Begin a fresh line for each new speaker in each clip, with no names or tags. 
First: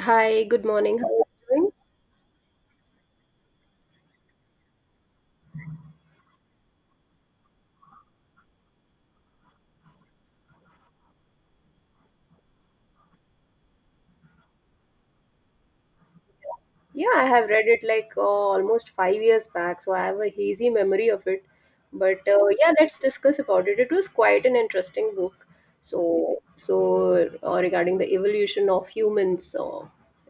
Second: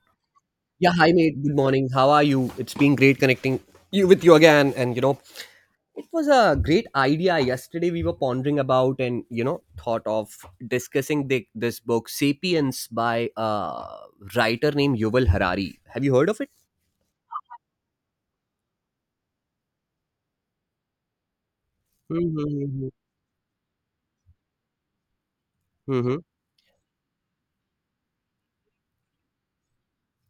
Hi, good
Yeah,
morning. How are
hi
you
mate. Good
doing?
morning. How are you? It's been great connecting you with you again. And you know, it was a great idea yesterday we were pondering about, and thought of discussing this book *Sapiens* by a writer named Yuval Harari. Have you heard of it?
Yeah, I have read it like almost 5 years back, so I have a hazy memory of it. But yeah,
Mm-hmm.
let's discuss about it. It was quite an interesting book.
Mm-hmm.
So, regarding the evolution of humans,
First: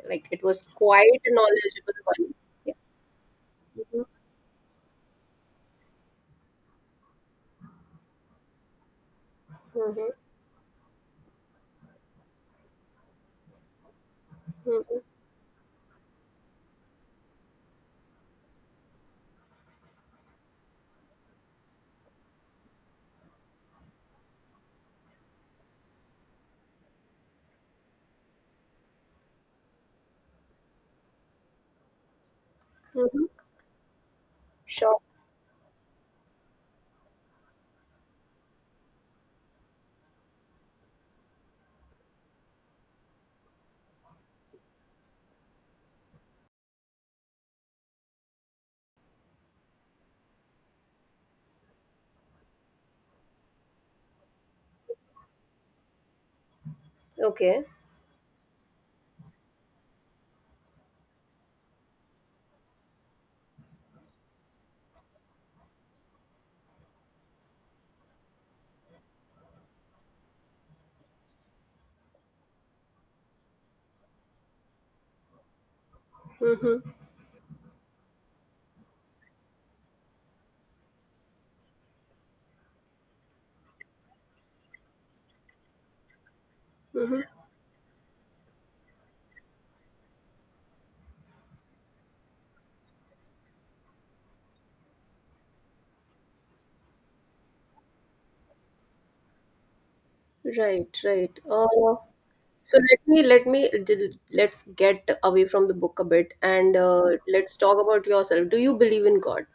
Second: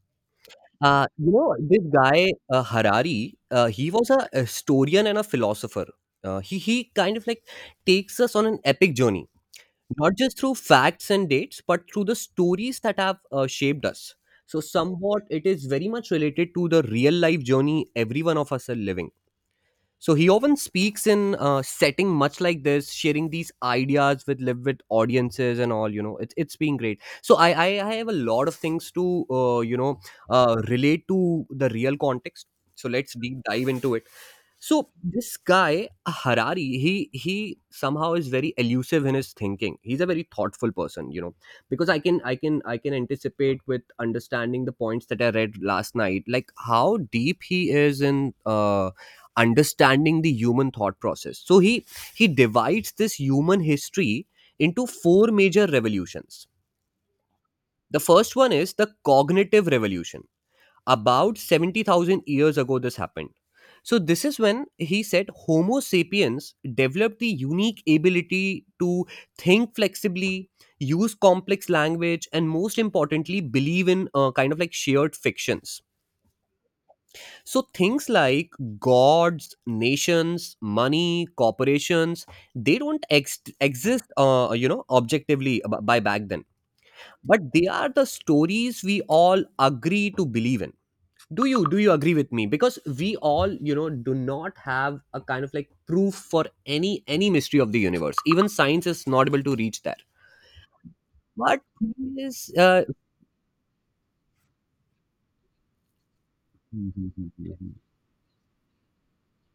like it was quite a
This
knowledgeable
guy
one.
Harari, he
Yeah.
was a historian and a philosopher. He kind of like takes us on an epic journey,
Mm-hmm.
not just through facts and dates, but through the stories that have shaped us. So,
Hmm,
somewhat it is very much related to the real life journey every one of us are living. So, he often speaks in setting much like this, sharing these ideas with live with audiences and all. You know, it's been great. So, I have a lot of things to relate to the real context. So, let's
hmm.
deep dive into it. So
Sure.
this guy Harari, he somehow is very elusive in his thinking. He's a very thoughtful person, you know, because I can anticipate with understanding the points that I read last night, like how deep he is in understanding the human thought process. So he divides this human history into four major revolutions.
Okay.
The first one is the cognitive revolution about 70,000 years ago, this happened. So, this is when he said Homo sapiens developed the unique ability to think flexibly, use complex language, and most importantly, believe in kind of like shared fictions.
Mm-hmm,
So, things like gods, nations, money, corporations, they don't ex- exist, objectively by back then.
mm-hmm.
But they are the stories we all agree to believe in. Do you agree with me, because we all, do not have a kind of like proof for any mystery of the universe? Even science is not able to reach there,
Right, right.
but thing is,
So let's get away from the book a bit and let's talk about yourself. Do you believe in God?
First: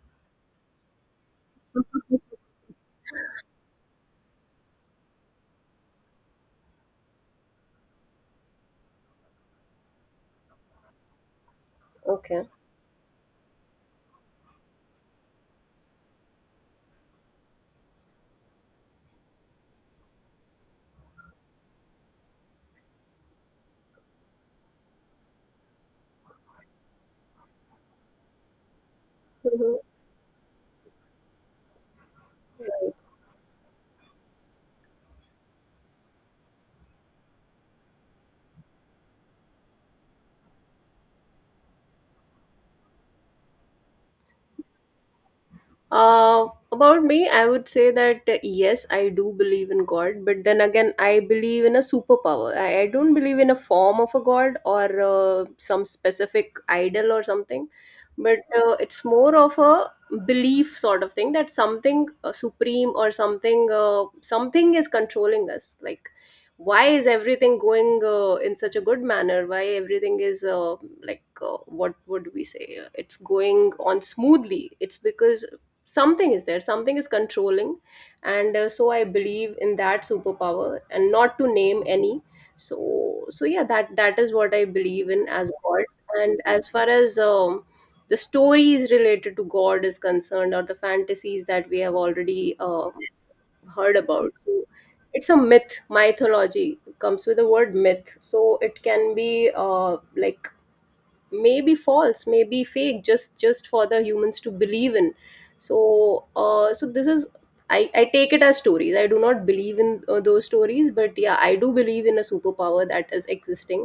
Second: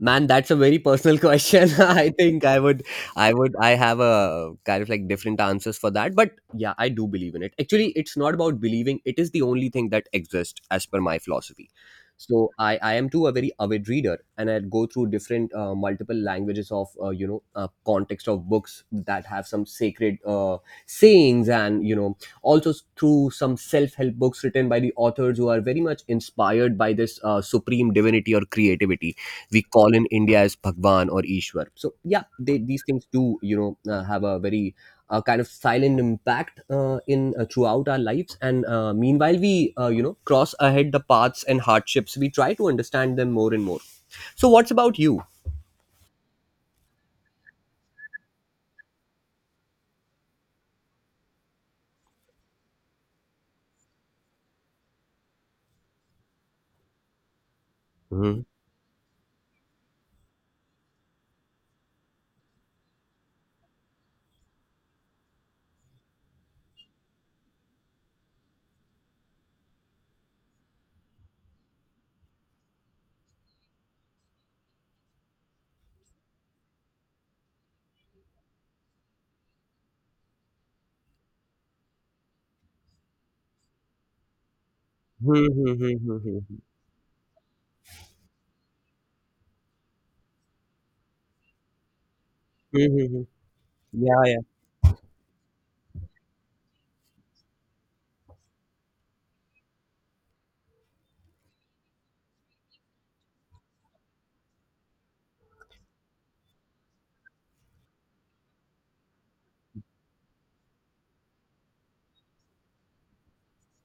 Man, that's a very personal question. I think I have a kind of like different answers for that. But yeah, I do believe in it. Actually, it's not about believing. It is the only thing that exists as per my philosophy.
Okay.
I am too a very avid reader, and I go through different multiple languages of context of books that have some sacred sayings, and also through some self-help books written by the authors who are very much inspired by this supreme divinity or creativity we
Mhm.
call in India as Bhagwan or Ishwar. So yeah, they, these
Right.
things, do you know have a very kind of silent impact in throughout our lives. And meanwhile, we cross ahead the paths and hardships. We try to understand them more and more. So what's about you?
About me, I would say that yes, I do believe in God, but then again, I believe in a superpower. I don't believe in a form of a God or some specific idol or something, but
Mhm.
it's more of a belief sort of thing that something supreme, or something is controlling us. Like, why is everything going in such a good manner? Why everything is like what would we say? It's going on smoothly. It's because something is there, something is controlling, and so I believe in that superpower, and not to name any. So, yeah, that is what I believe in
Mhm,
as
mhm,
God.
mhm,
And
mhm.
as far as the stories related to God is concerned, or the fantasies that we have already
Mhm, mhm.
heard
Yeah,
about,
yeah.
so it's a myth, mythology comes with the word myth, so it can be like, may be false, may be fake, just for the humans to believe in. So this is, I take it as stories. I do not believe in those stories, but yeah, I do believe in a superpower that is existing,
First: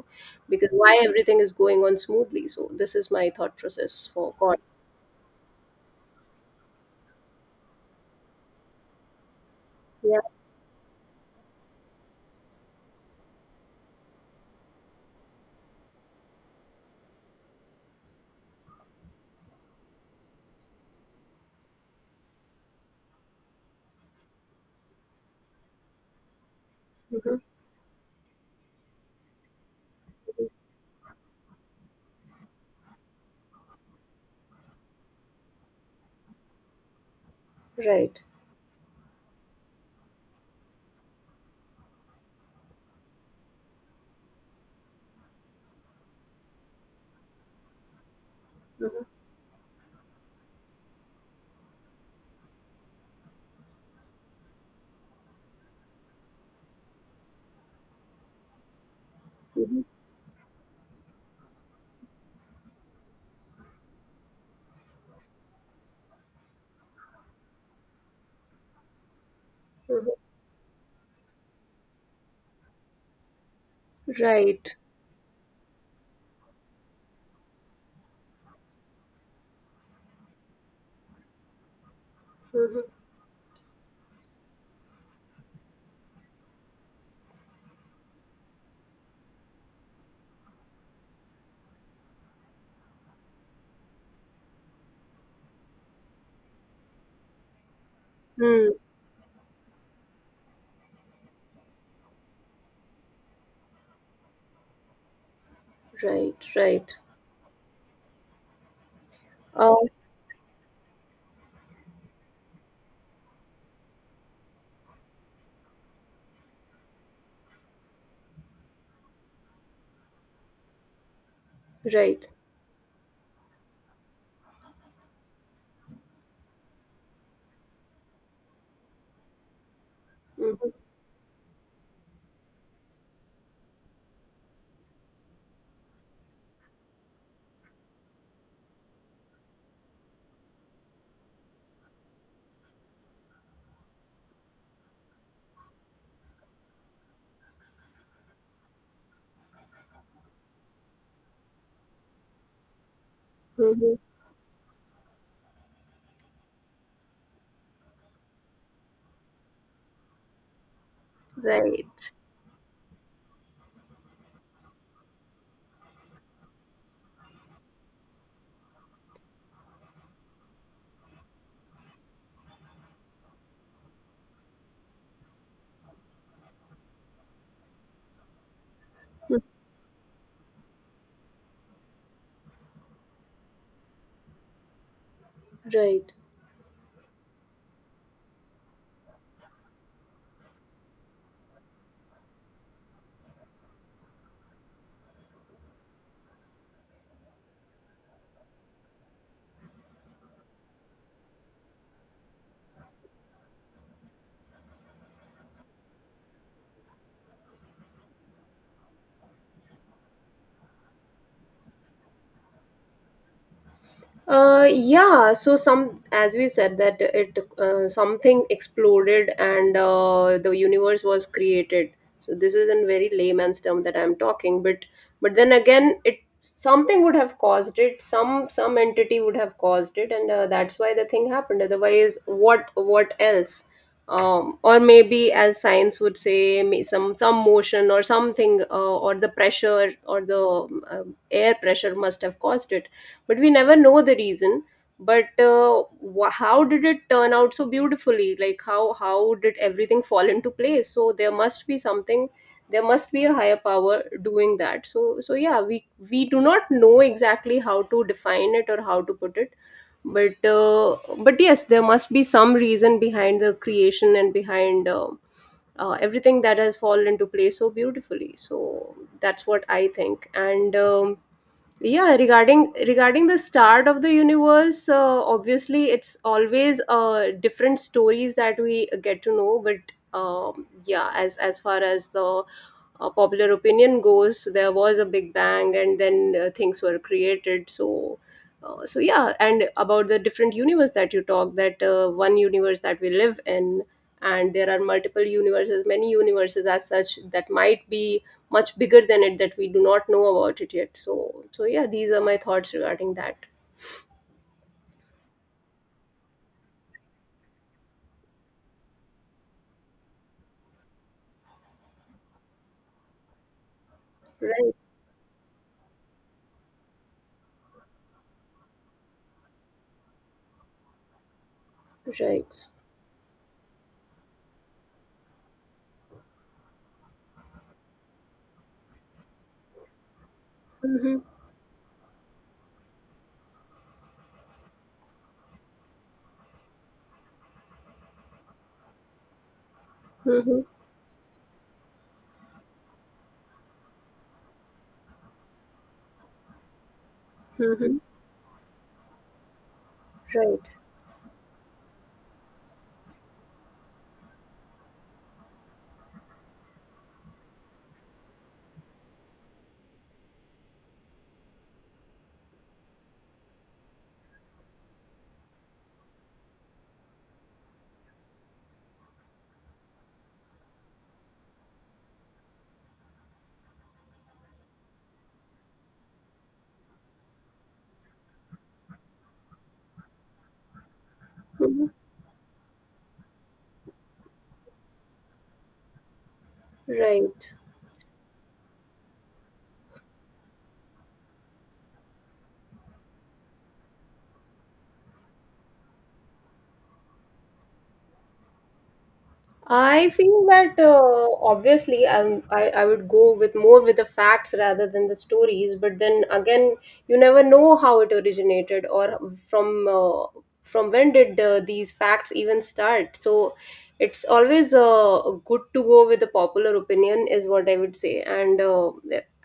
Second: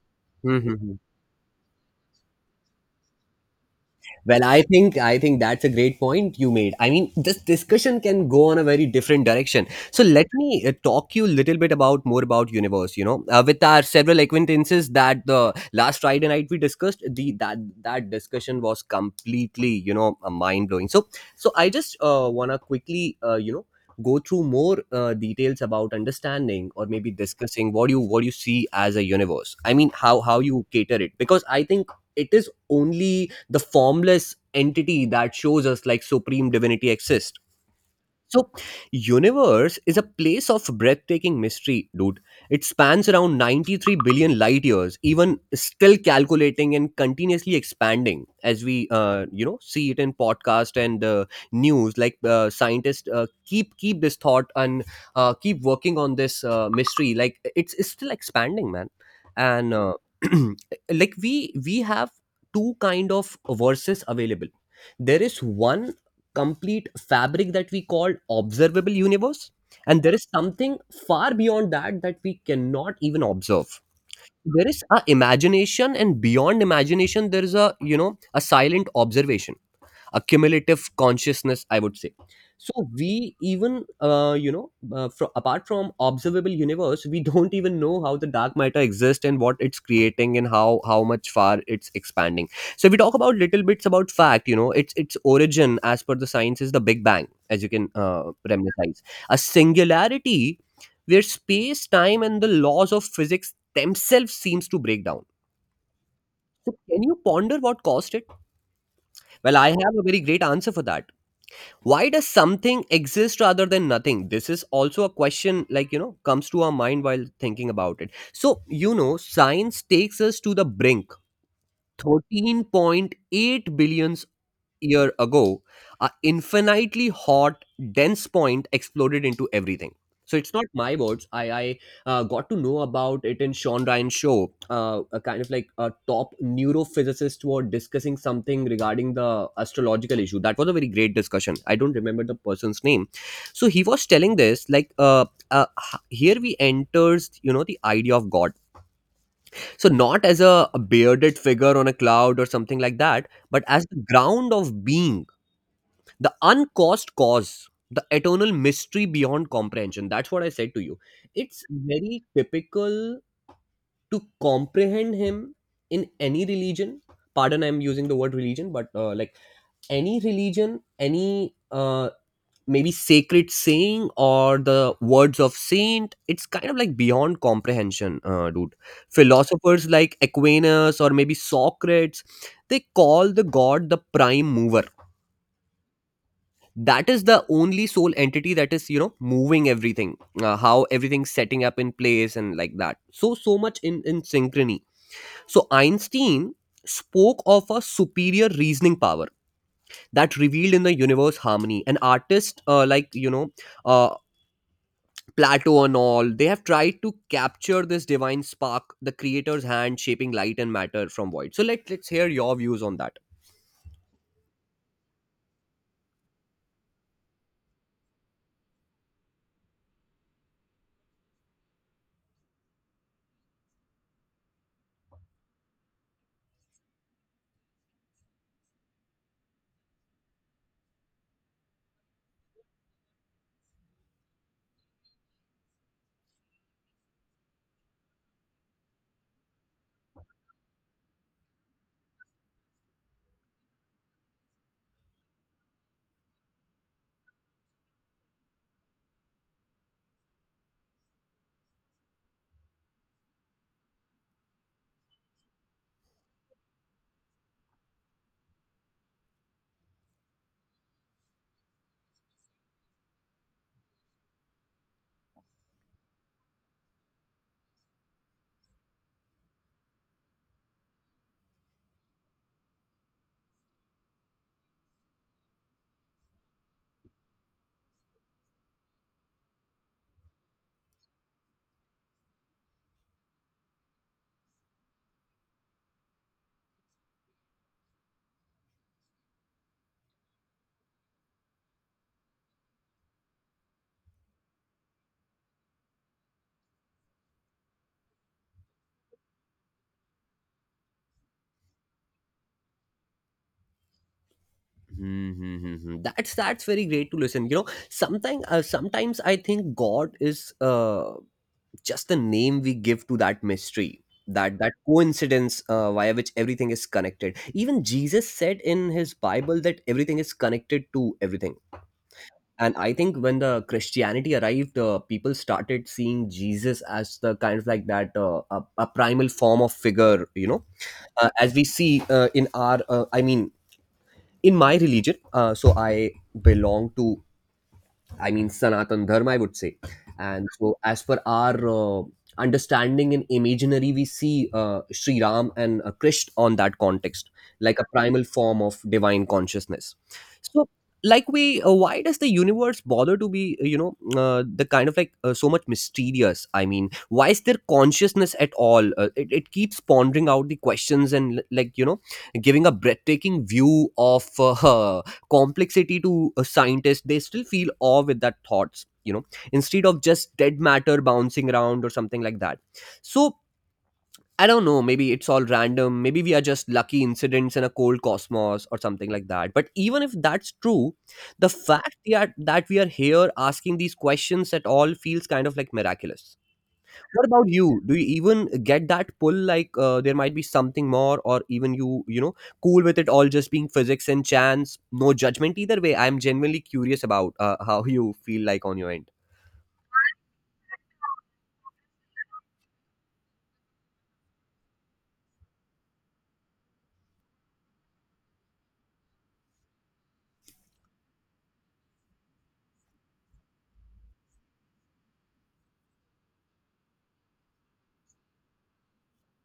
because
Mhm,
why
mhm.
everything is going on smoothly. So this is my thought process for
Well,
God.
I think that's a great point you made. I mean, this discussion can go on a very different direction. So
Yeah.
let me talk you a little bit about more about universe. You know, with our several acquaintances that the last Friday night we discussed, the that that discussion was completely, you know, mind blowing. So so I just wanna quickly go through more details about understanding, or maybe
Mhm.
discussing what you see as a universe. I mean, how you cater it, because I think it is only the formless entity that shows us like supreme divinity exists.
Right.
So, universe is a place of breathtaking mystery, dude. It spans around 93 billion light years, even still calculating and continuously expanding as we,
Mhm.
see it in podcast and news. Like scientists keep this thought and keep working on this mystery. Like it's still expanding, man. And
Mhm.
like we have two kind of verses available. There is one complete fabric that we call observable universe, and
Mhm.
there is something far beyond that that we cannot even observe. There
Right.
is a imagination, and beyond imagination there is a, you know, a silent observation, a cumulative consciousness, I would say.
Mhm.
So we even, uh, you know apart from observable universe, we don't even know how the dark matter exists and what it's creating and how much far it's expanding. So if we talk about little bits about fact, you know, its origin as per the science is the big bang. As you can
Hmm.
reminisce, a singularity where space time and the laws of physics themselves seems to break down.
Right.
So
Right.
can you ponder what caused it? Well, I
Oh.
have a very great answer for that. Why does something exist rather than nothing? This is also a question, like you know, comes to our mind while thinking about it. So you know science takes us to the brink.
Right.
13.8 billions year ago, a infinitely hot, dense point exploded into everything. So it's not
Mhm.
my words. I got to know about it in Sean Ryan's show. A kind of like a top neurophysicist were discussing something regarding the astrological issue. That was a very great discussion. I don't remember the person's name. So he was telling this like uh, here we enters, you know, the idea of God. So not as a bearded figure on a cloud or something like that, but as
Mhm.
the ground of being, the uncaused cause, the eternal mystery beyond comprehension. That's what I said to you. It's
Right.
very typical to comprehend him in any religion. Pardon, I'm using the word religion, but like any religion, any maybe sacred saying or the words of saint, it's kind of like beyond comprehension, dude.
Mhm.
Philosophers like Aquinas or maybe Socrates, they call the God the prime mover,
Right.
that is the only sole entity that is, you know, moving everything, how everything's setting up in place and like that, so so much in synchrony. So Einstein spoke of a superior reasoning power that revealed in the universe harmony, and artists, uh, Plato and all, they have tried to capture this divine spark, the creator's hand shaping light and matter from void. So let's hear your views on that.
Yeah, so some, as we said, that it something exploded and the universe was created. So this is in very layman's term that I'm talking, but then again, it something would have caused it. Some entity would have caused it, and that's why the thing happened. Otherwise, what else? Or maybe, as science would say, some motion or something, or the pressure, or the air pressure must have caused it. But we never know the reason. But how did it turn out so beautifully? Like how did everything fall into place? So there must be something. There must be a higher power doing that. So, yeah, we do not know exactly how to define it, or how to put it. But yes, there must be some reason behind the creation, and behind everything that has fallen into place so beautifully. So that's what I think. And yeah, regarding the start of the universe, obviously it's always different stories that we get to know. But yeah, as far as the popular opinion goes, there was a big bang, and then things were created, so so yeah. And about the different universe that you talk, that one universe that we live in, and there are multiple universes, many universes as such, that might be much bigger than it, that we do not know about it yet. So, yeah, these are my thoughts regarding that.
Hmm, hmm, hmm, hmm. That's very great to listen. You know, sometimes sometimes I think God is, just the name we give to that mystery, that
Right.
that coincidence via which everything is connected. Even Jesus said in his Bible that everything is connected to everything.
Right.
And I think when the Christianity arrived, people started seeing Jesus as the kind of like that a primal form of figure, you know,
Mm-hmm,
as we see in our I mean in my religion, so I belong to, I mean sanatan dharma, I would say. And
mm-hmm,
so as per our understanding in imaginary, we see Sri Ram and Krishna on that context, like a
mm-hmm.
primal form of divine consciousness. So
Right.
like we, why does the universe bother to be, you know, the kind of like so much mysterious? I mean, why is there consciousness at all? It keeps pondering out the questions, and like you know, giving a breathtaking view of complexity to a scientist. They still feel awe with that thoughts, you know, instead of just dead matter bouncing around or something like that. So I don't know, maybe it's all random, maybe we are just lucky incidents in a cold cosmos or something like that. But even if that's true, the
Mm-hmm.
fact that we are here asking these questions at all feels kind of like miraculous. What about
Right.
you? Do you even get that pull, like there might be something more, or even you, you know, cool with it all just being physics and chance? No judgment either way. I'm genuinely curious about how you feel like on your end.
I feel that obviously I would go with more with the facts rather than the stories, but then again, you never know how it originated, or from when did these facts even start. So it's always good to go with the popular opinion, is what I would say, and uh,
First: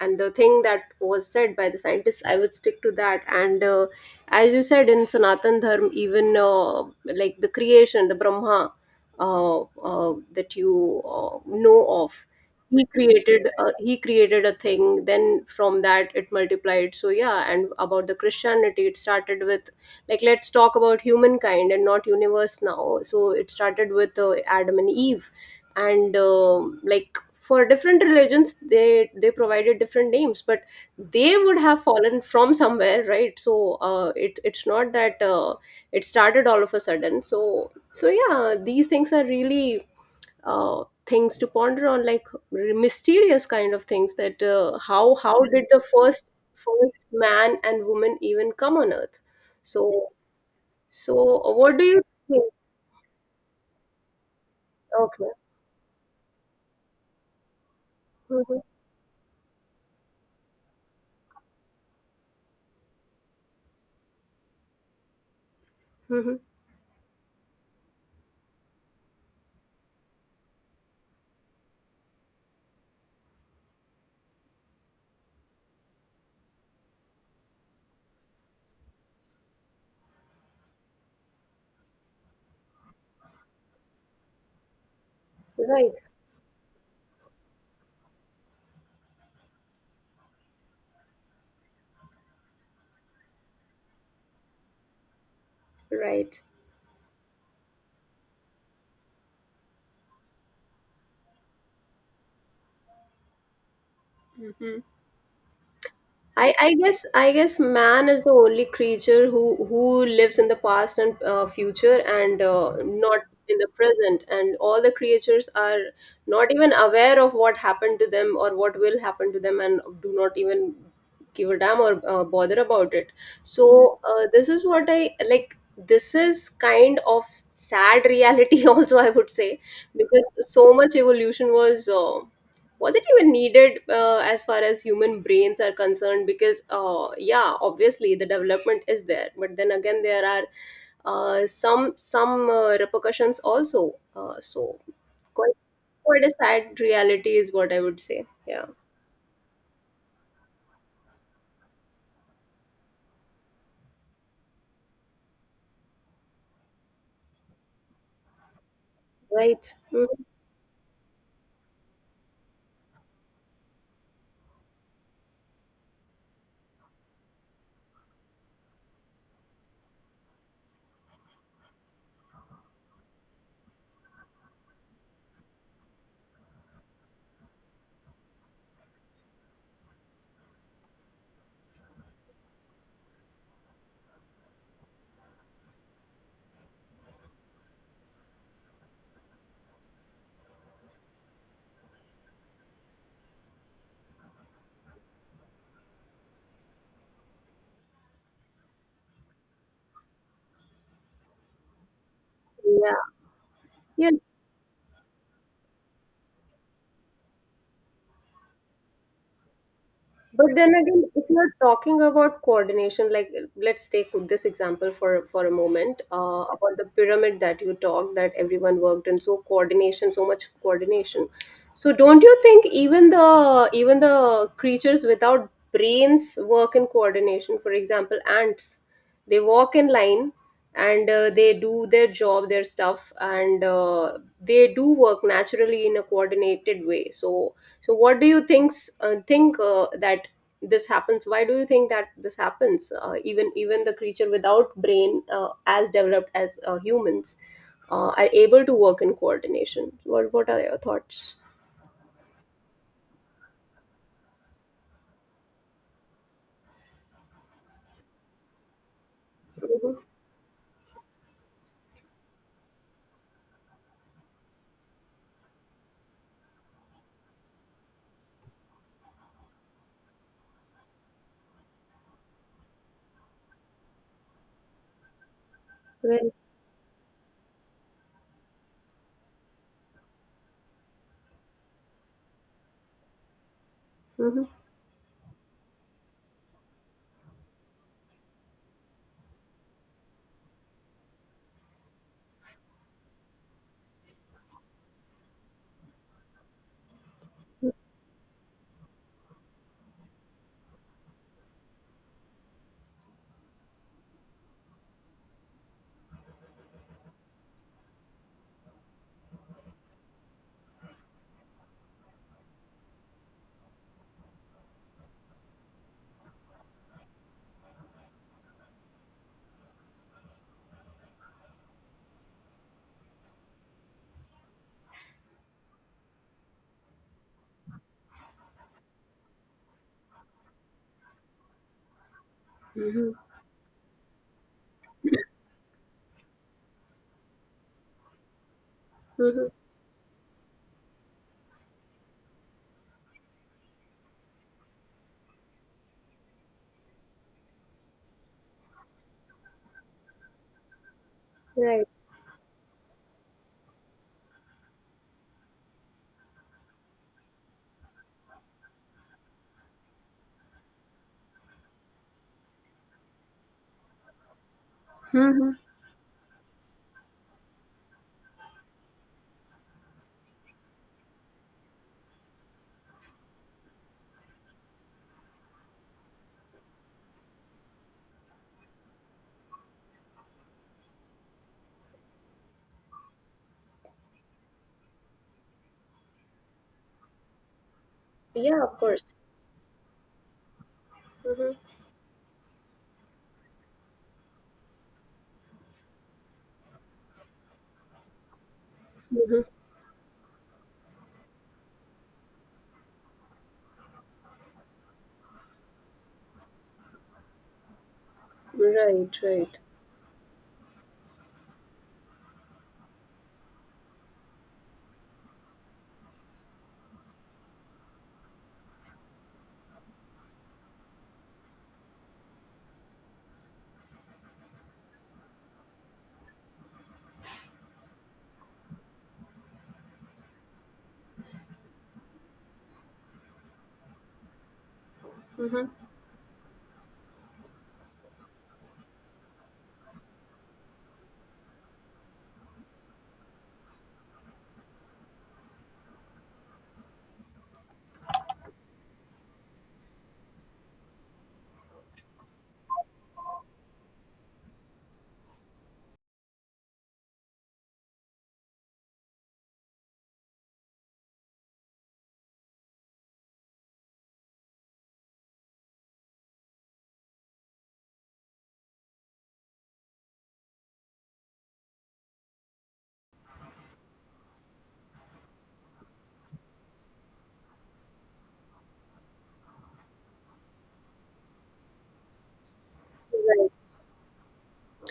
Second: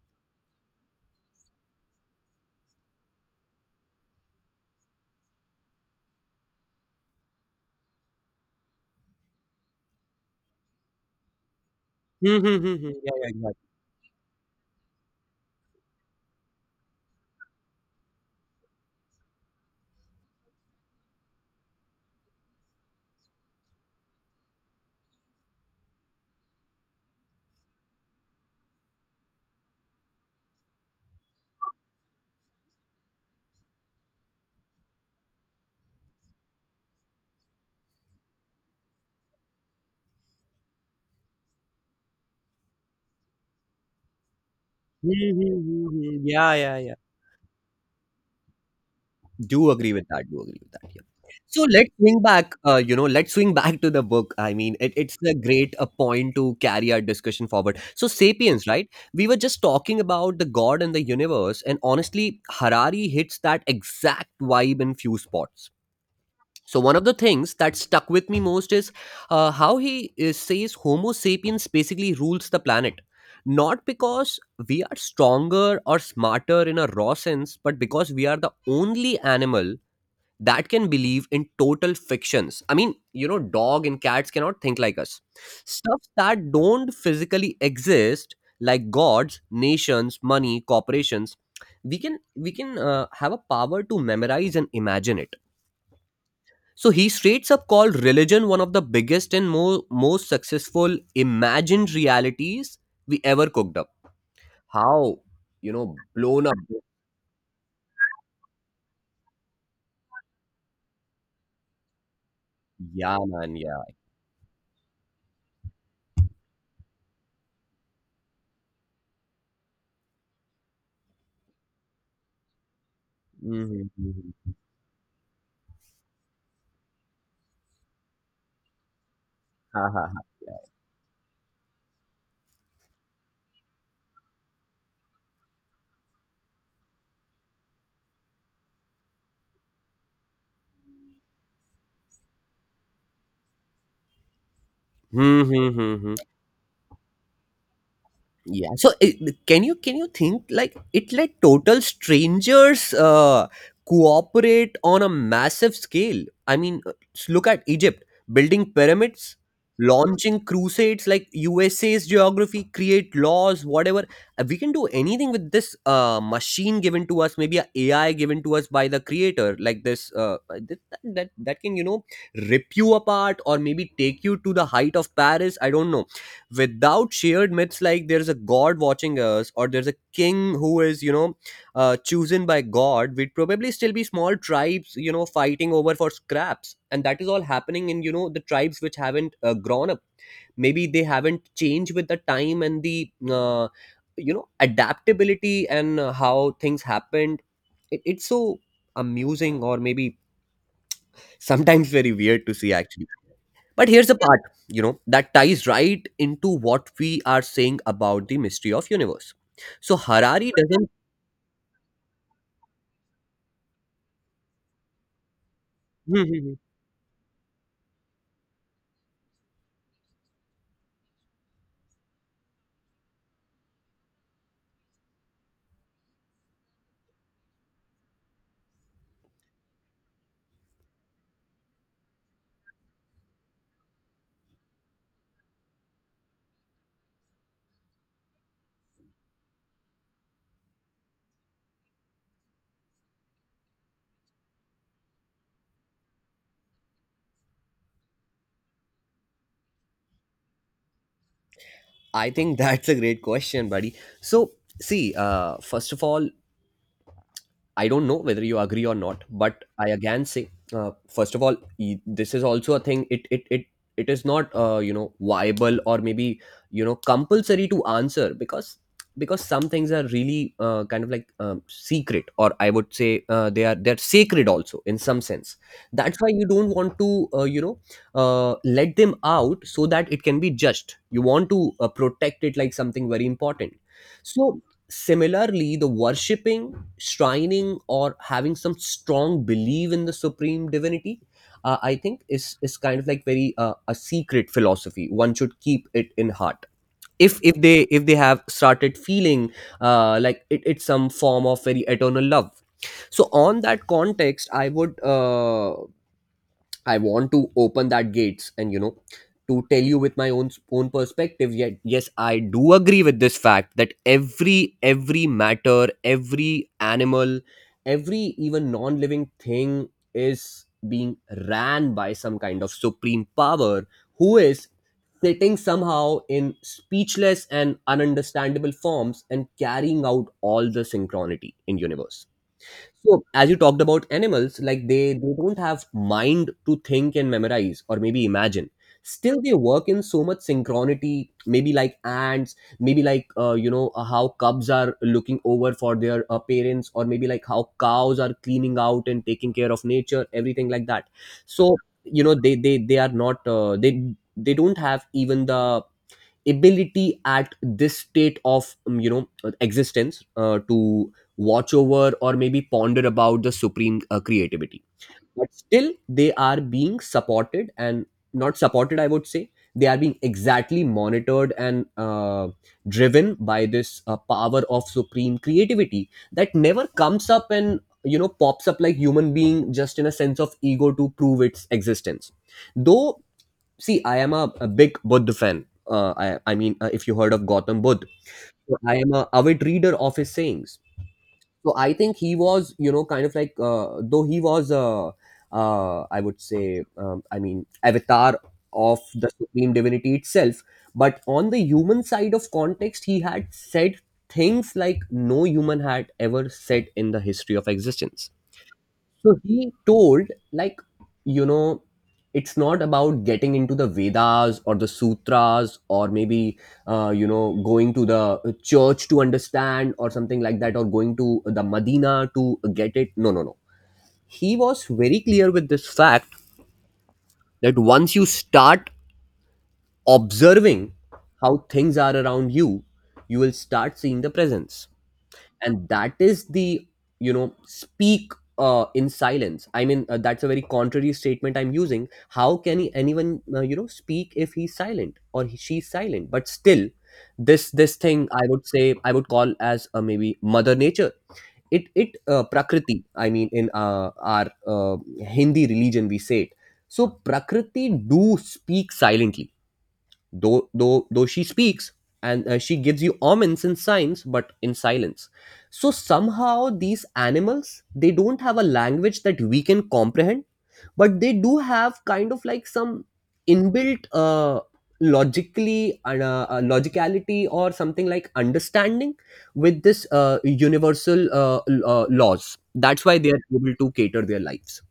and the thing that was said by the scientists, I would stick to that. And as you said in Sanatan Dharma, even like the creation, the Brahma that you know of,
Hmm, hmm, hmm,
he
hmm. Yeah, yeah,
created a,
exactly.
he created a thing, then from that it multiplied. So yeah. And about the Christianity, it started with, like, let's talk about humankind and not universe now. So it started with Adam and Eve, and like for different religions, they provided different names, but they would have fallen from somewhere, right? So it's not that it started all of a sudden. So, yeah, these things are really things to ponder on, like mysterious kind of things. That uh,
Hmm,
how how
hmm,
did the
hmm, hmm.
first
Yeah, yeah, yeah.
first man and woman even come on Earth?
Do agree with
so
that. Do agree with that. Yeah.
so uh,
So
what do
let's
you
swing
think?
back. You know, let's swing back to the book. I mean, it's
Okay.
a great point to carry our discussion forward. So
Hmm.
*Sapiens*, right? We were just talking about the God and the universe, and honestly, Harari hits that exact vibe in few spots.
Hmm.
So one of the things that stuck with me most is, how he says Homo sapiens basically rules the planet. Not because we are stronger or smarter in a raw sense, but because we are the only animal that can believe in total fictions. I mean, dog and cats cannot think like us.
Right.
Stuff that don't physically exist, like gods, nations, money, corporations, we can have a power to memorize and imagine it.
Right.
So he straight up called religion one of the biggest and more most successful imagined realities we ever cooked up.
Hmm.
How blown
I,
up?
I guess I guess man is the only creature who lives in the past and future, and
Yeah,
not
man.
in the
Yeah.
present. And all the creatures are not even aware of what happened to them, or what will happen to them, and do not even give a damn or bother about it.
Mm-hmm,
So this
mm-hmm.
is what I, like, this is kind of sad reality, also, I would say,
Ha ha ha.
because
Yeah.
so much evolution was it even needed, as far as human brains are concerned? Because yeah, obviously the development is there, but then again there are some repercussions, also, so,
Hmm,
quite
hmm, hmm, hmm.
quite a sad reality is what I would say. Yeah.
Yeah, so can you think like it, let total strangers cooperate on a massive scale. I mean, look at Egypt building pyramids,
Right. Mhm.
launching crusades, like USA's geography, create laws, whatever. We can do anything with this machine given to us, maybe a AI given to us by the creator, like this that can rip you apart, or maybe take you to the height of Paris, I don't know. Without shared myths, like there's a god watching us, or there's a king who is chosen by god, we'd probably still be small tribes, fighting over for scraps. And that is all happening in, the tribes which haven't grown up. Maybe they haven't changed with the time and the adaptability and how things happened. It's so amusing, or maybe sometimes very weird to see,
Yeah.
actually. But here's
Yeah.
the part, that ties right into what we are saying about the mystery of universe. So
But
Harari
then
doesn't.
again, if you're talking about coordination, like let's take this example for a moment, about the pyramid that you talked, that everyone worked in. So coordination, so much coordination. So don't you think even the creatures without brains work in coordination? For example, ants, they walk in line and they do their job, their stuff, and they do work naturally in a coordinated way. So, what do you think that this happens? Why do you think that this happens? Even the creature without brain, as developed as humans, are able to work in coordination. What are your thoughts?
I think that's a great question, buddy. So see, first of all, I don't know whether you agree or not, but I
Hmm.
again say, first of all, this is also a thing. It is not viable, or maybe compulsory to answer, because some things are really kind of like secret, or I would say they're sacred also in some sense. That's why
Right.
you don't want to let them out so that it can be judged. You want to protect it, like something very important.
Hmm.
So similarly, the worshipping, shrining, or having some strong belief in the supreme divinity, I think, is kind of like very a secret philosophy. One should keep it in heart, if they have started feeling like it's some form of very eternal love. So on that context, I want to open that gates and, to tell you with my own perspective. Yet, yes, I do agree with this fact that every matter, every animal, every even non living thing is being ran by some kind of supreme power, who is sitting somehow in speechless and ununderstandable forms, and carrying out all the synchronicity in universe.
Hmm.
So, as you talked about animals, like they don't have mind to think and memorize, or maybe imagine. Still,
Hmm.
they work in so much synchronicity. Maybe like ants, maybe like, how cubs are looking over for their parents, or maybe like how cows are cleaning out and taking care of nature, everything like that. So,
Right.
they don't have even the ability at this state of existence to watch over, or maybe ponder about the supreme creativity, but still they are being supported — and not supported, I would say, they are being exactly monitored and driven by this power of supreme creativity, that never comes up and pops up like human being, just in a sense of ego to prove its existence, though. See, I am a big Buddha fan. I mean, if you heard of Gautam Buddha,
Yeah.
so
Of
I am
course.
a avid reader of his sayings.
Hmm.
So I think he was, kind of like, though he was, I would say, I mean, avatar of the
Hmm.
supreme divinity itself. But on the human side of context, he had said things like no human had ever said in the history of existence.
Right.
So
Right.
he told, like, you know, it's not about getting into the Vedas or the sutras, or maybe, going to the church to understand or something like that, or going to the Medina to get it. No, no, no. He was very clear with this fact that once you start observing how things are around you, you will start seeing the presence,
Hmm.
and that is the speak in silence. I mean, that's a very contrary statement I'm using. How can anyone speak if he's silent, or she's silent, but still this thing, I would call as maybe mother nature. It Prakriti, I mean, in our uh, Hindi religion, we say it. So Prakriti do speak silently. Though she speaks and she gives you omens and signs, but in silence. So somehow these animals, they don't have a language that we can comprehend, but they do have kind of like some inbuilt logically and logicality, or something like understanding with this universal laws. That's why they are
Right.
able to cater their lives.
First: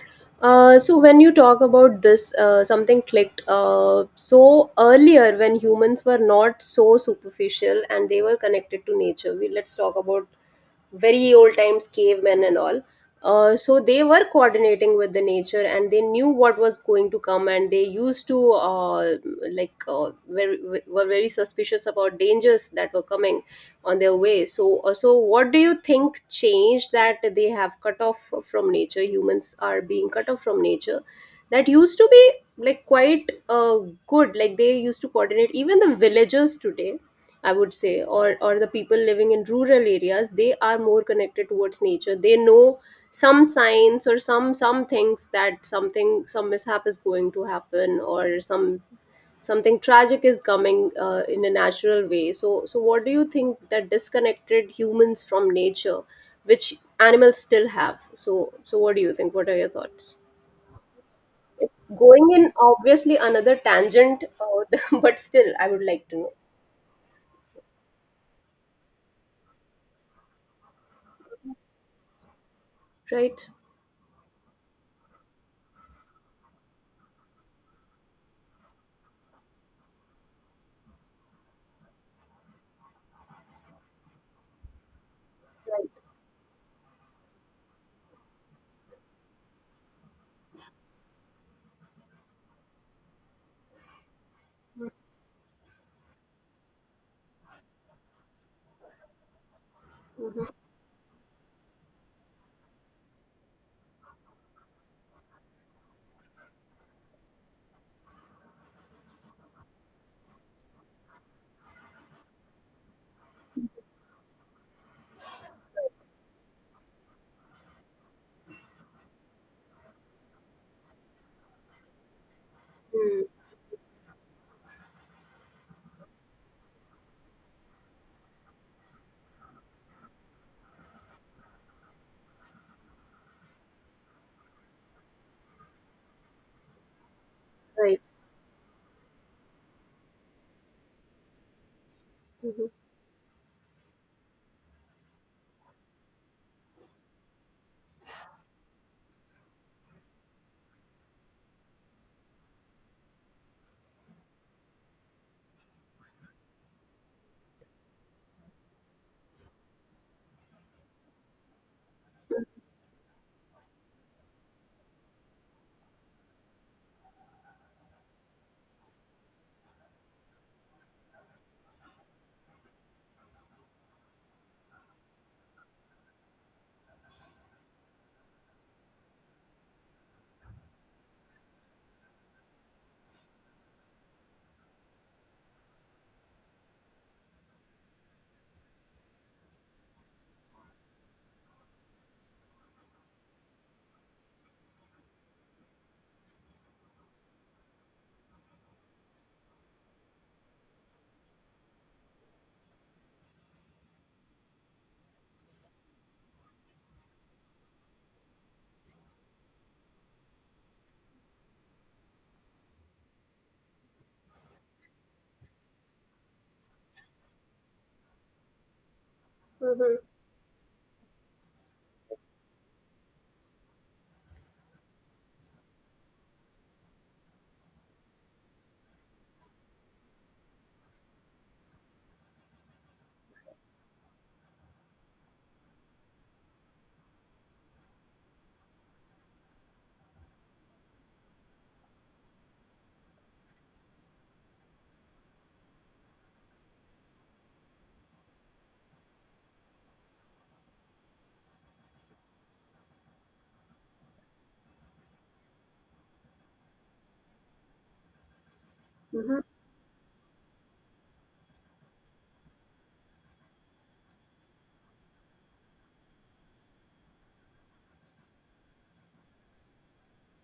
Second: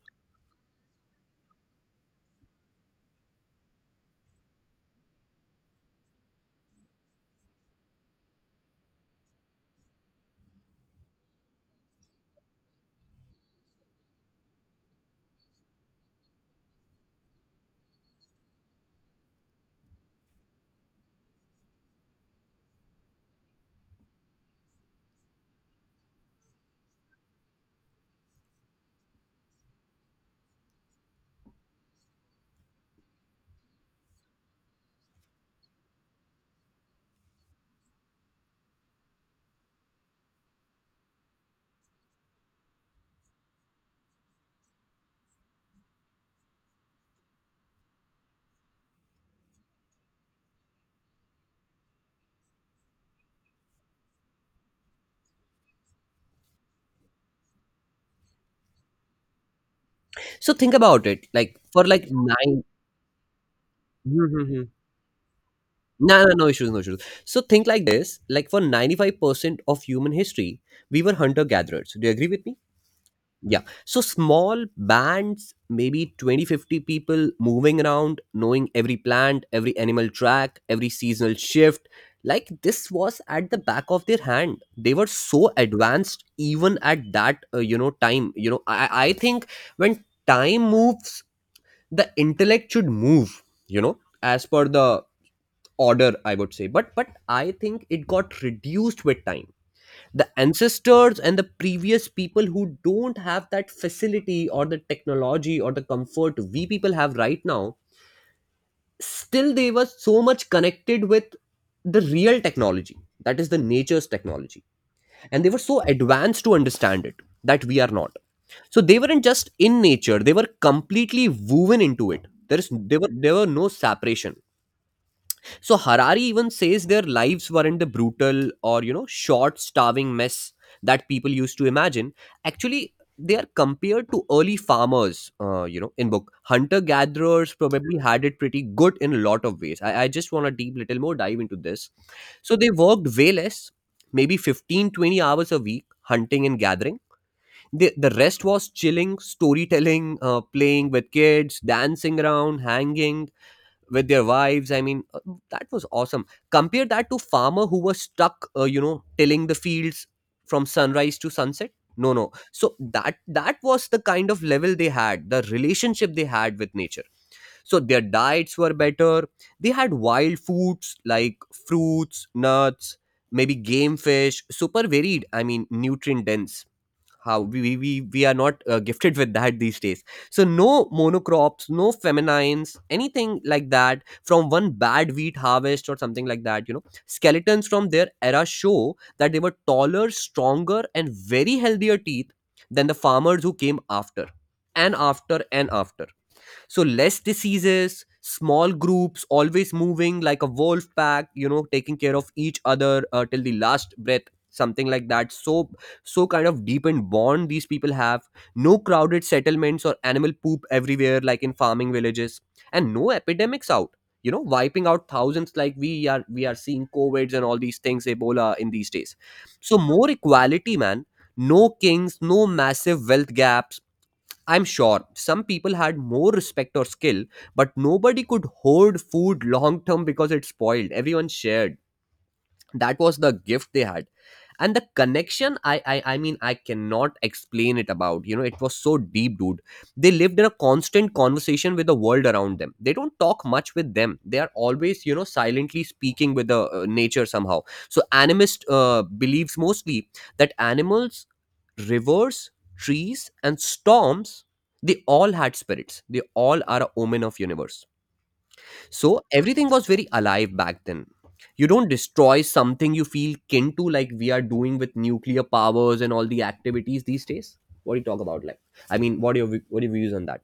So when you talk about this, something clicked. So earlier, when humans were not so superficial and they were connected to nature, we let's talk about very old times, cavemen and all. So they were coordinating with the nature, and they knew what was going to come, and they used to like, were very suspicious about dangers that were coming on their way. So what do you think changed, that they have cut off from nature? Humans are being cut off from nature. That used to be, like, quite good. Like, they used to coordinate. Even the villagers today, I would say, or the people living in rural areas, they are more connected towards nature. They know some signs, or some things, that something, some mishap is going to happen, or something tragic is coming, in a natural way. So, what do you think that disconnected humans from nature, which animals still have? So, what do you think? What are your thoughts?
So think about it, like
It's
for like
going in,
nine.
obviously, another tangent but still I would like to
No,
know.
no, no issues, no issues. So think like this: like for 95% of human history, we were hunter-gatherers. Do you agree with me?
Right.
Yeah. So small bands, maybe 20, 50 people moving around, knowing every plant, every animal track, every seasonal shift. Like this was at the back of their hand. They were so
Right.
advanced even at that, time. I think when time moves, the intellect should move. As per the order, I would say, but I think it got reduced with time. The
Mm-hmm.
ancestors and the previous people, who don't have that facility or the technology or the comfort we people have right now, still they were so much connected with the real technology, that is the nature's technology, and they were so advanced to understand it that we are not. So they weren't just in nature, they were completely woven into it. There were no separation. So Harari even says their lives weren't the brutal, or, short, starving mess that people used to imagine. Actually, they are compared to early farmers, in book. Hunter gatherers probably
Right.
had it pretty good in a lot of ways. I just want to deep little more dive into this. So they worked way less, maybe 15 to 20 hours a week, hunting and gathering. The rest was chilling, storytelling, playing with kids, dancing around, hanging with their wives. I mean, that was awesome. Compare that to farmer who was stuck, tilling the fields from sunrise to sunset. No, no. So that was the kind of level they had, the relationship they had with nature. So their diets were better. They had wild foods like fruits, nuts, maybe game fish, super varied. I mean, nutrient dense. How we are not gifted with that these days. So no monocrops, no feminines, anything like that, from one bad wheat harvest or something like that. You know skeletons from their era show that they were taller, stronger, and very healthier teeth than the farmers who came after and after and after. So less diseases, small groups always moving like a wolf pack, taking care of each other till the last breath, something like that. So so kind of deepened bond these people have. No crowded settlements or animal poop everywhere, like in farming villages. And no epidemics out, wiping out thousands, like we are seeing COVIDs and all these things, Ebola in these days. So
Mm-hmm.
more equality, man. No kings, no massive wealth gaps. I'm sure some people had more respect or skill, but nobody could hoard food long term because it spoiled. Everyone shared, that was the gift they had. And the connection, I mean, I cannot explain it about, it was so deep, dude. They lived in a constant conversation with the world around them. They don't talk much with them, they are always silently speaking with the nature, somehow. So animist believes, mostly, that animals, rivers, trees, and storms, they all had spirits, they all are a omen of universe. So
Hmm.
everything was very alive back then. You don't destroy something you feel kin to, like we are doing with nuclear powers and all the activities these days. What do you talk about? Like, what are your views on that?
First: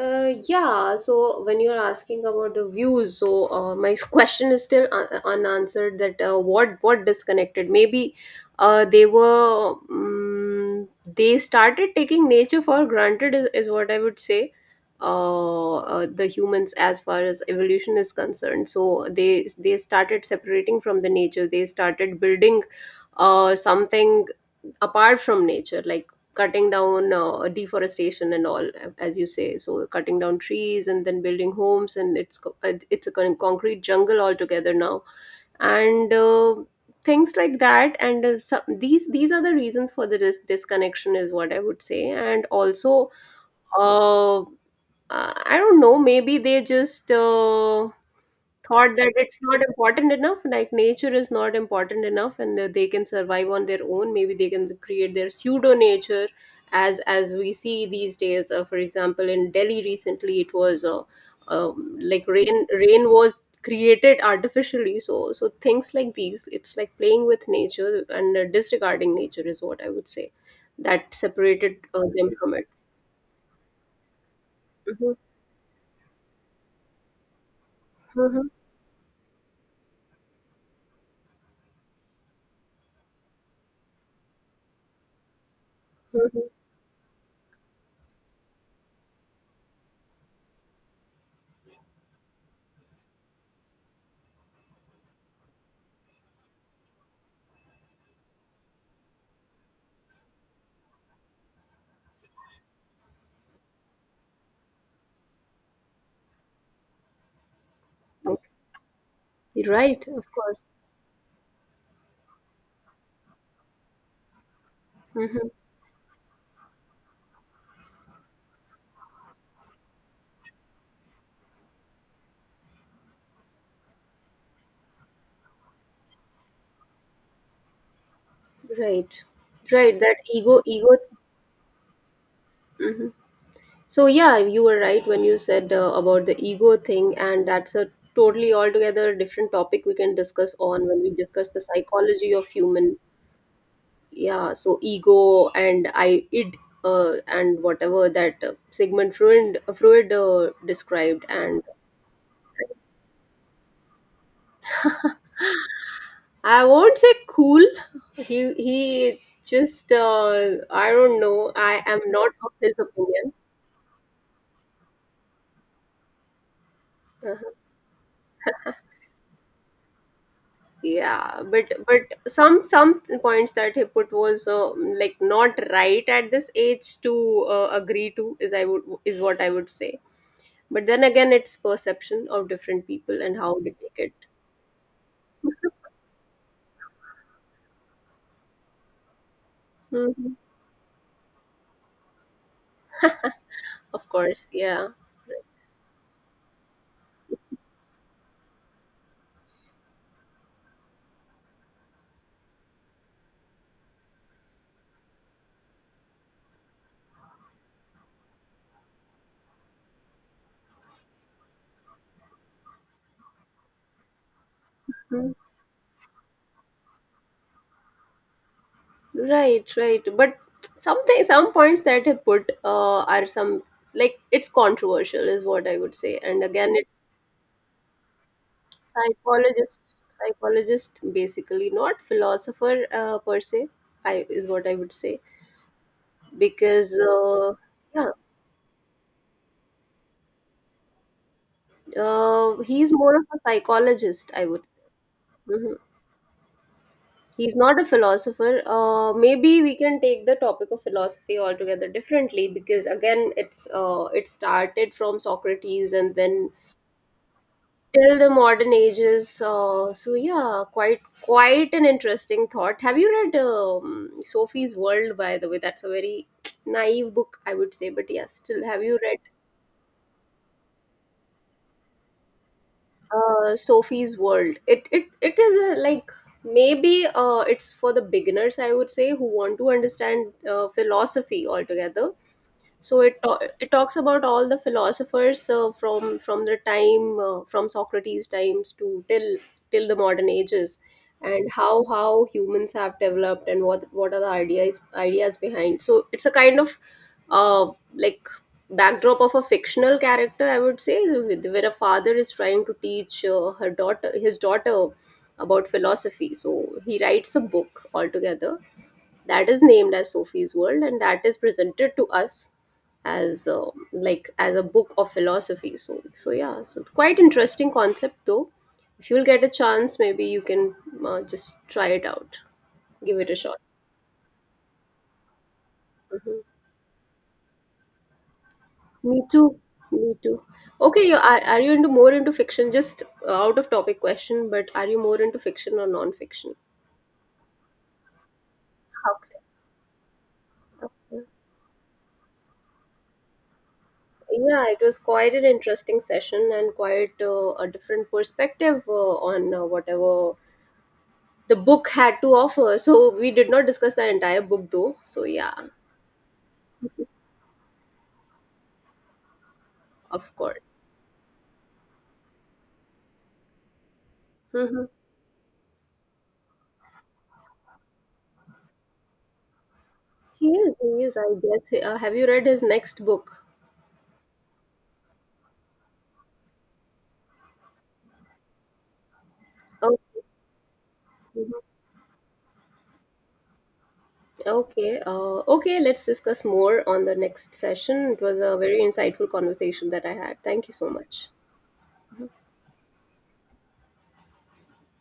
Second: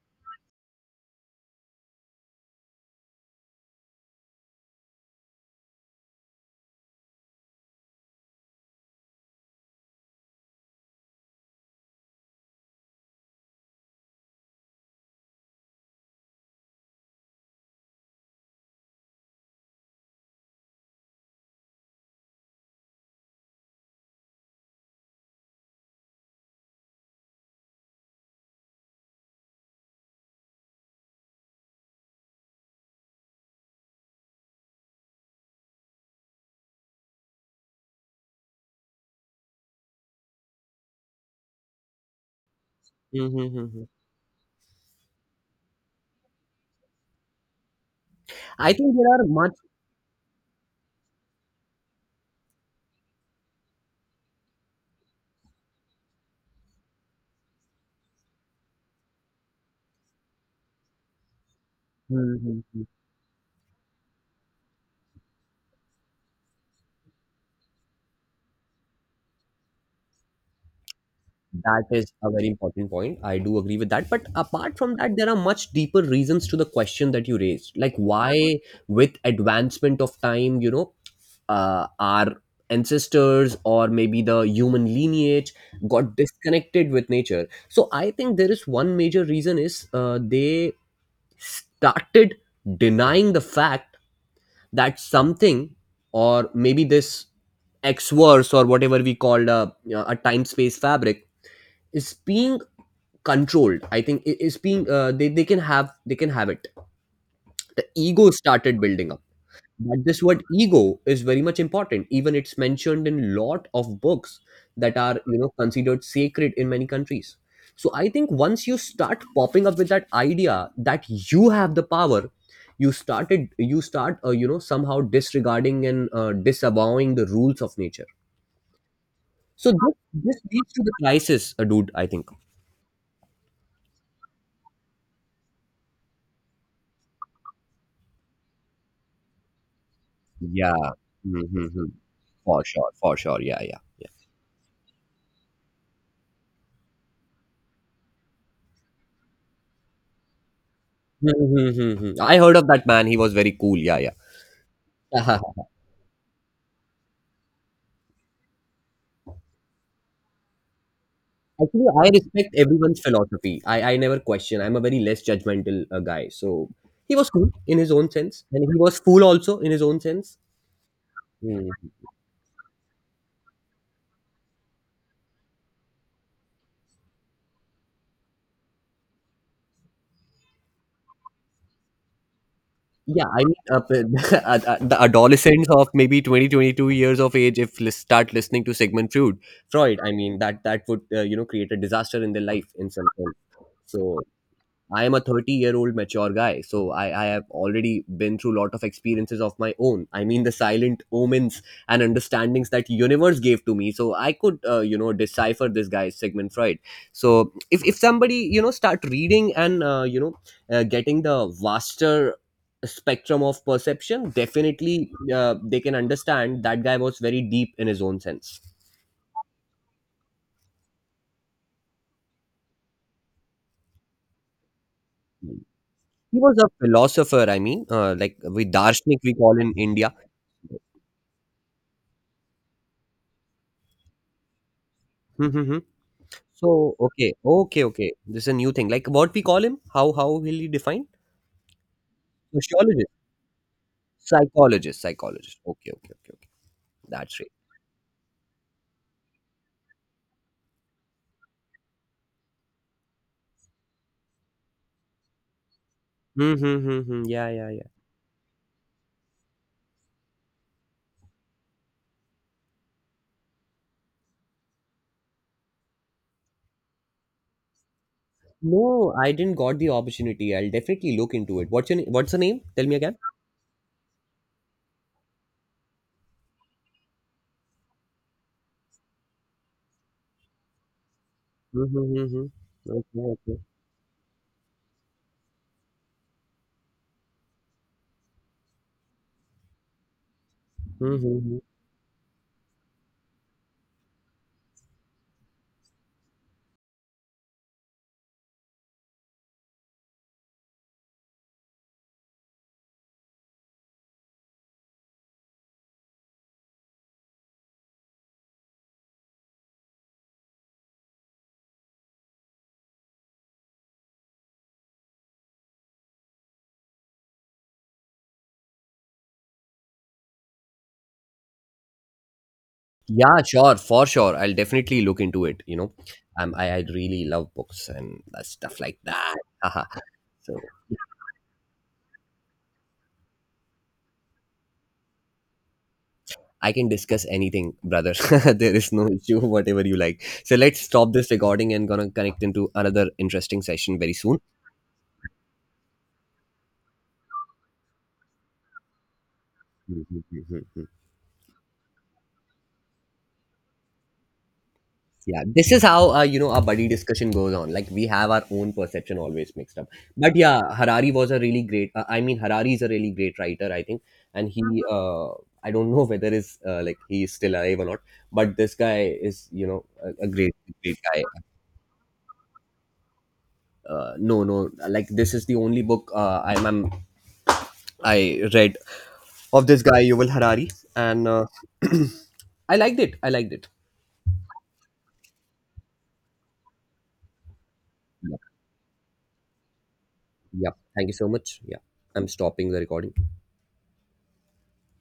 Yeah, so when you're asking about the views, my question is still unanswered, that what disconnected? Maybe they started taking nature for granted, is what I would say. The humans, as far as evolution is concerned, so they started separating from the nature. They started building something apart from nature, like cutting down, deforestation and all, as you say, so cutting down trees and then building homes, and it's a concrete jungle altogether now, and things like that. And these are the reasons for the disconnection, is what I would say. And also,
Mhm, mhm, mhm.
uh, i I don't know, maybe they just
I
thought
think
that
there are
it's
much.
not important enough, like nature is not important enough, and that they can survive on their own. Maybe they can create their pseudo nature, as we see these days. For example, in Delhi recently it was, like,
Mhm,
rain
mhm.
rain was created artificially. So, things like these, it's like playing with nature and disregarding nature, is what I would say, that separated
That is
them
a very
from it.
important point. I do agree with that. But apart from
Mhm,
that, there are much deeper reasons to the question that you raised. Like,
mhm,
why, with advancement of time, our ancestors or maybe the human lineage got
mhm.
disconnected with nature. So, I think there is one major reason is they started denying the fact that something or maybe this X verse or whatever we called a time space fabric is being controlled. I think it is being they can have it the ego started building up. But
Right.
this
Of
word
course.
ego is very much important, even it's mentioned in lot of books that are, you
Mhm.
know, considered sacred in many countries. So I think once you start popping up with that idea that you have the power, you started you start you know, somehow disregarding and disavowing the rules of nature.
Right,
So this,
right. That
this
ego,
leads to the
ego.
crisis, dude, I think.
Hmm. So yeah, you were right when you said about the ego thing, and that's a totally altogether different topic we can discuss on
Yeah.
when we discuss the
Mhm.
psychology of
For
human.
sure, for sure. Yeah, yeah.
Yeah, so ego and I, id, and whatever that Sigmund Freud described,
Hmm,
and
hmm, hmm, hmm. I heard of that man. He was very cool. Yeah, yeah. Uh-huh.
I won't say cool. He just, I don't know. I
Actually,
am
I
not of
respect
his
everyone's
opinion.
philosophy. I never question. I'm a very less judgmental guy. So he was
Uh,
cool in his own sense, and he was cool also in his own sense.
Yeah, but
Hmm.
but some points that he put was like not right at this age to agree to, is what I would say. But then again, it's perception of different people
Yeah,
and
I mean,
how they take it.
the adolescents of maybe 20, 22 years of age, if start listening to Sigmund Freud, Freud, I
Hmm.
mean, that would, you know, create a disaster in their life in some sense.
Of
So
course, yeah.
I am a 30-year-old mature guy, so I have already been through a lot of experiences of my own. I mean, the silent omens and understandings that universe gave to me, so I could, you know, decipher this guy Sigmund Freud. So if somebody, you know, start reading and, getting the vaster spectrum of perception, definitely
Mm.
they can understand that guy was very deep in his own sense.
Right, right. But something, some points that he put are some, like, it's controversial, is what I would say.
He
And
was a
again, it,
philosopher. I mean, like we Darshnik we call in
psychologist
India.
psychologist basically, not philosopher per se, I is what I would say. Because
So, okay, okay,
yeah,
okay. This is a new thing. Like, what we call him? How will he define?
he's
Sociologist,
more of a psychologist, I would.
psychologist, psychologist.
Mhm.
Okay, okay, okay, okay. That's right.
He's not a philosopher. Maybe we can take the topic of philosophy altogether differently, because again it started from Socrates, and then
Hmm, hmm, hmm, hmm. Yeah, yeah, yeah.
till the modern ages. So yeah, quite an interesting thought. Have you read *Sophie's World*? By the way, that's a very naive book, I would say. But yeah, still, have you
No,
read
I didn't got the opportunity. I'll definitely look into it. What's the name? Tell me again.
*Sophie's World*? It is like maybe it's for the beginners, I would say, who want to understand philosophy
Hmm, hmm,
altogether.
hmm, hmm.
so it
Okay,
ta-
okay.
it talks about all the philosophers, from the time, from Socrates times to till the modern ages,
Hmm, hmm,
and
hmm.
how humans have developed, and what are the ideas behind. So it's a kind of uh, like backdrop of a fictional character, I would say, where a father is trying to teach her daughter his daughter about philosophy. So he writes a book altogether that is named as *Sophie's World*, and that is presented to us as like as a book of philosophy. So, yeah, so quite interesting concept though. If you'll get a chance, maybe you can just try it out, give it a
Yeah,
shot.
sure, for sure. I'll definitely look into it. You know,
Mhm.
I really love books and stuff like
Me
that.
too.
Haha.
Me too.
So
Okay, are you into more into fiction? Just out of topic question, but are you more into fiction or non-fiction?
I can discuss anything, brother. There is no issue, whatever you like. So let's stop
Okay.
this recording and gonna connect into another interesting session very soon.
Yeah, it was quite an interesting session, and quite a different perspective on
Mhm, mhm,
whatever
mhm.
the book had to offer. So we did not discuss the entire book though. So
Yeah,
yeah,
this is how, our buddy discussion goes on. Like, we have our own perception always mixed up.
of
But
course.
yeah, Harari was a really great. I mean, Harari is a really great writer, I think, and he.
Hmm.
Uh, I don't know whether is, like, he is still alive or not, but this guy is, you know, a great great
He is,
guy.
I guess. Have you read his next book?
No, no, like, this is the only book I read of this
Oh.
guy Yuval Harari, and
Mhm.
I liked it. I liked it.
Okay. Okay, let's discuss more on the next session. It
Yeah.
was a very insightful conversation that I had. Thank
Yeah.
you so
Thank you
much.
so much. Yeah. I'm stopping the recording.